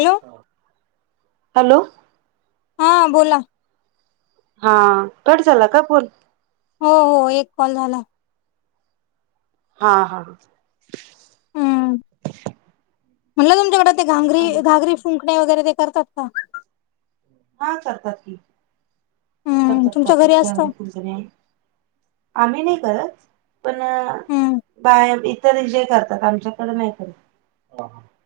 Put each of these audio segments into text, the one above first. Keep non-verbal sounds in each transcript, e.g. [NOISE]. Hello hello.... हा.... बोला. हा... कट झाला का फोन? हो... हो.... एक कॉल झाला. हा... हा... हू.... म्हटलं तुमच्याकडे ते घांगरी.. आणि घागरी.. फूंकणे, वगैरे ते करतात का? हा.. करतात की, हम्म करतात तुमच्या करतात. घरी असत गवर [INAUDIBLE] फू गण्या फू आम्ही नाही करत. पण हम्म बाया तरी जय करतात. आमच्याकडे नाही करत.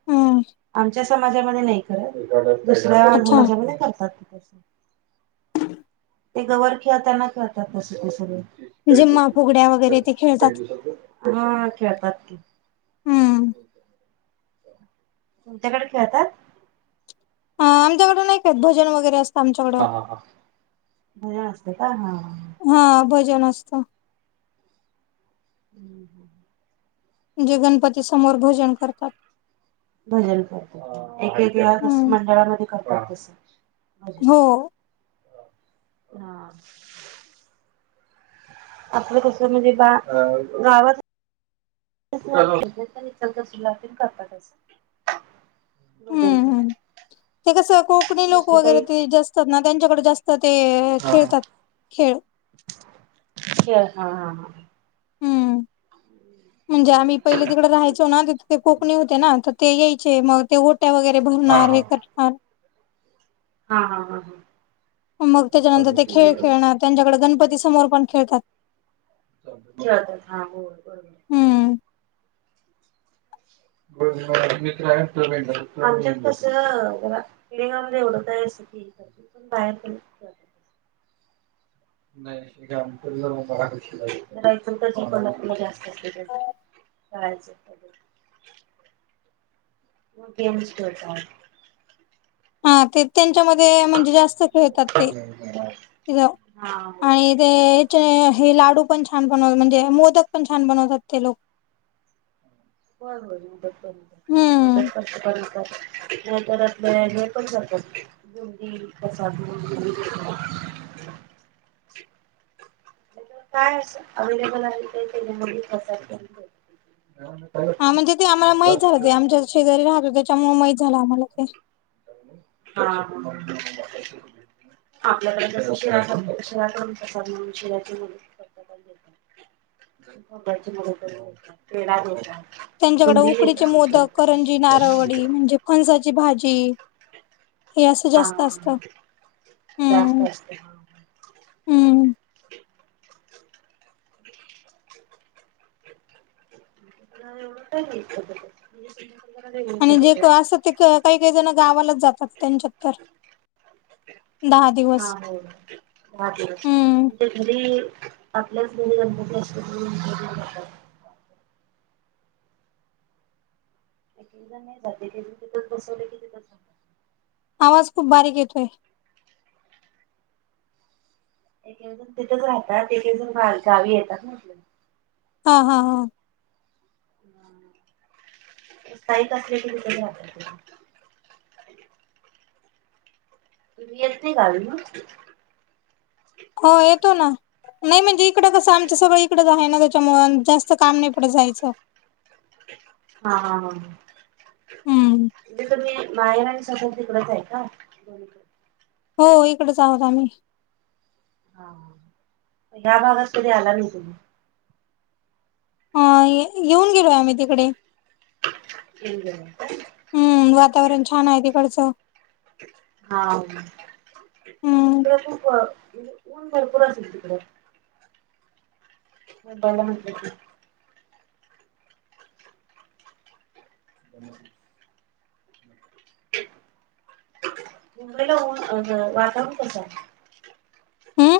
हूं.... आमच्या समाजामध्ये नाही करत. दुसऱ्या अच्छा समाजामध्ये करतात. ते, गवर खेळताना खेळतात [INAUDIBLE] तसं ते जिम्मा फुगड्या सगळे वगैरे ते खेळतात [INAUDIBLE] हा खेळतात की, हूं... तुमच्याकडे खेळतात? हा, आमच्याकडे नाही. खेळत भजन वगैरे असतं. हा.. आमच्याकडं हा.. हा.. भजन असतंय का. हा हा... भजन असतं. [UNINTELLIGIBLE] म्हणजे, गणपती समोर भजन करतात. भजन करतात. एकेक.. ह्या हम्म मंडळामध्ये करतात. तसं हो.... हा.... आपलं कस म्हणजे? बा गावात [UNINTELLIGIBLE] करतातच भजन... हम्म हम्म ते कसं, कोकणी लोक दुसरं काही वगैरे ते जास्त असतात. ना त्यांच्याकडे जास्त ते खेळतात. खेळ खेळ.. हा... हा... हा... हम्म म्हणजे आम्ही पहिले तिकडे राहायचो ना तिथे ते कोकणी होते ना तर ते यायचे मग ते ओट्या वगैरे भरणार हे करणार. हा हा हा हा मग हा हा त्याच्यानंतर ते खेळ खेळणार त्यांच्याकडे गणपती समोर पण खेळतात. हा ब ब हम्म म्र पिळामध्ये एवढं का बाहेर. जरा इचलकरंजी-कोल्हापूरला जास्त असतयं. कायमचं असलं तर मग तेव्हढीच करतात. हा ते त्यांच्यामध्ये म्हणजे जास्त खेळतात ते तिथं हा होय आणि ते याचे हे लाडू पण छान बनव म्हणजे मोदक पण छान बनवतात ते लोक. हो हो. हम्म तोपर्यंत नंतर आपलं हे पण जात. गडी तरसा. काय अवेलेबल आहे ते त्याच्यामध्येस के. हा म्हणजे ते आम्हाला माहीत झालं ते आमच्या शेजारी राहत त्याच्यामुळे महीत झालं आम्हाला ते. हा. आपल्यापर्यंत कशी रा रा मिळतात. त्यांच्याकडे उकडीचे मोदक करंजी नारळवडी म्हणजे फणसाची भाजी. हे असं हा जास्त असत जास्त हम्म असते हा हम्म. एवढं काय नाही पद्धत म्हणजे सिंधुदुर्गला वेगळी आणि पद्धत जे आहे. असत ते काही काही जण गावालाच जातात त्यांच्यात तर. दहा हा दिवस हो. ण हम्म आपल्याच म्ह गणपती असत. एकदा नाही जाते तिथच बसवले कि तिथ. आवाज खूप बारीक येतोय. एकेण तिथेच राहतात एकेण गावी येतात ना आपल्या. हा हा हा. हित असले क त रा रअत गल ना. हो येतो ना नाही म्हणजे इकडं कसं आमचं सगळं इकडंच आहे ना. च्यामुळे जास्त काम नाहीपडत जायचं. हा हम्म म्हणजे तुम्ही माहेर तिकडच आहे का? हो इकडच आहोत आम्ही. हा या्या भागात कधी आला नाही तुम्ही? ह येऊन गेलोय आम्ही तिकडे. हम्. हम्म वातावरण छान आहे तिकडचं. हा हम्म तिकडे खूप ऊन भरपूर असेल तिकडे. म ब हो. मुंबईला ऊन वातावरण कसं आहे. हम्म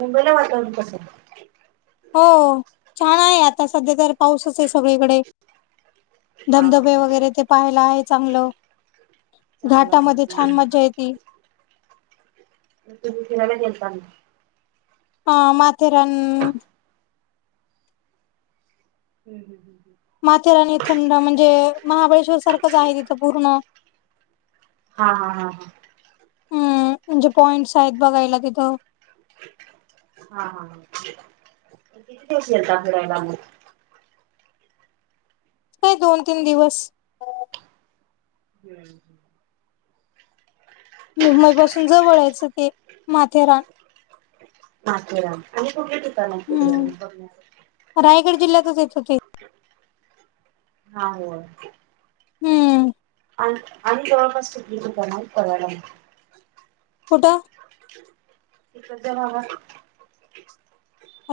मुंबईला वातावरण कस हो छान आहे आता सध्या तर पाऊसच आहे सगळीकडे. आहे? हा धबधबे वगैरे ते पाहायला आहे चांगलं चांगला घाटामध्ये छान आहे मज्जा येते त स दि स [UNINTELLIGIBLE] [UNINTELLIGIBLE] हा हम्म माथेरान हम् हम हम हम [UNINTELLIGIBLE] माथेरानी थंड म्हणजे महाबळेश्वर सारखंच आहे तिथं पूर्ण हा हा हा हा हम् म्हणजे पॉइंट्स आहेत बघायला तिथं हा हा किती दिवस गेलता फिरायला मग नाही दोन तीन दिवस हम्म मुंबई पासून जवळ ते माथेरान माथेरान आणि कुठले ठिकाण आहे तिकडे हम्म बघण्यासाठि रायगड जिल्ह्यातच येत हो ते हा हम्म आणि आणि जवळपास कणार कळयला. कुठं क दे नावा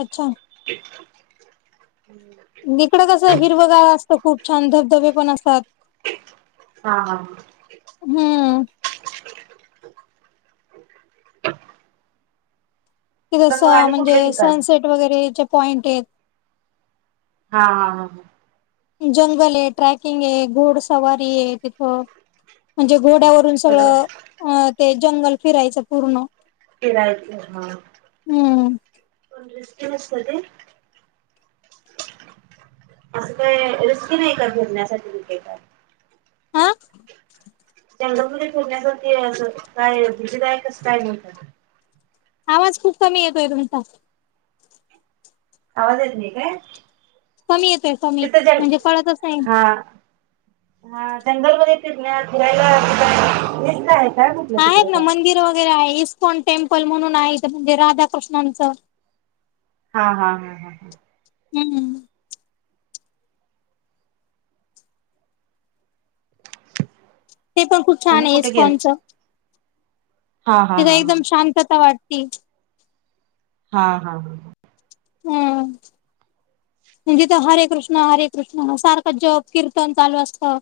अच्छा [UNINTELLIGIBLE] इकडं कसं हिरवगाळ असतं खूप छान धबधबे पण असतात. हा हा ह हम्म अ क जसं म्हणजे ठिकाण? सनसेट वगैरे जे पॉईंट आहेत. हा हा हा जंगल आहे ट्रॅकिंग आहे घोड सवारी आहे तिथ म्हणजे घोड्यावर. सगळं ते जंगल फिरायचं पूर्ण. तेलाय हा हम्म पण रिस्ट नसत ते. असं काय रस्की नाही का फिरण्यासाठी विके का. हा चडंगरी फेडण्यासाठी अस काय भुतीदायकच काय नाहीत. आवाज खूप कमी येतोय तुमचा. आवाज ऐत नाही काय. कमी येतय कमी तिथं जंग म्हणजे कळतच नाही. हा हा जंगल म ति फिरायला दिसतय. आहेत ना मंदिर वगैरे आहे इस्कॉन टेम्पल म्हणून आहेत म्हणजे राधाकृष्णांचं. हा हा ह हा हा हम्म [UNINTELLIGIBLE] ते पण खूप छान आणि आहे कुठे गेल इस्कॉनचं. हा हा तिथ हा हा एकदम शांतता वाटती. हा हा हा, हम्म, म्हणजेथ हरे कृष्ण हरे कृष्ण सारखं जप किर्तन चालू असतं.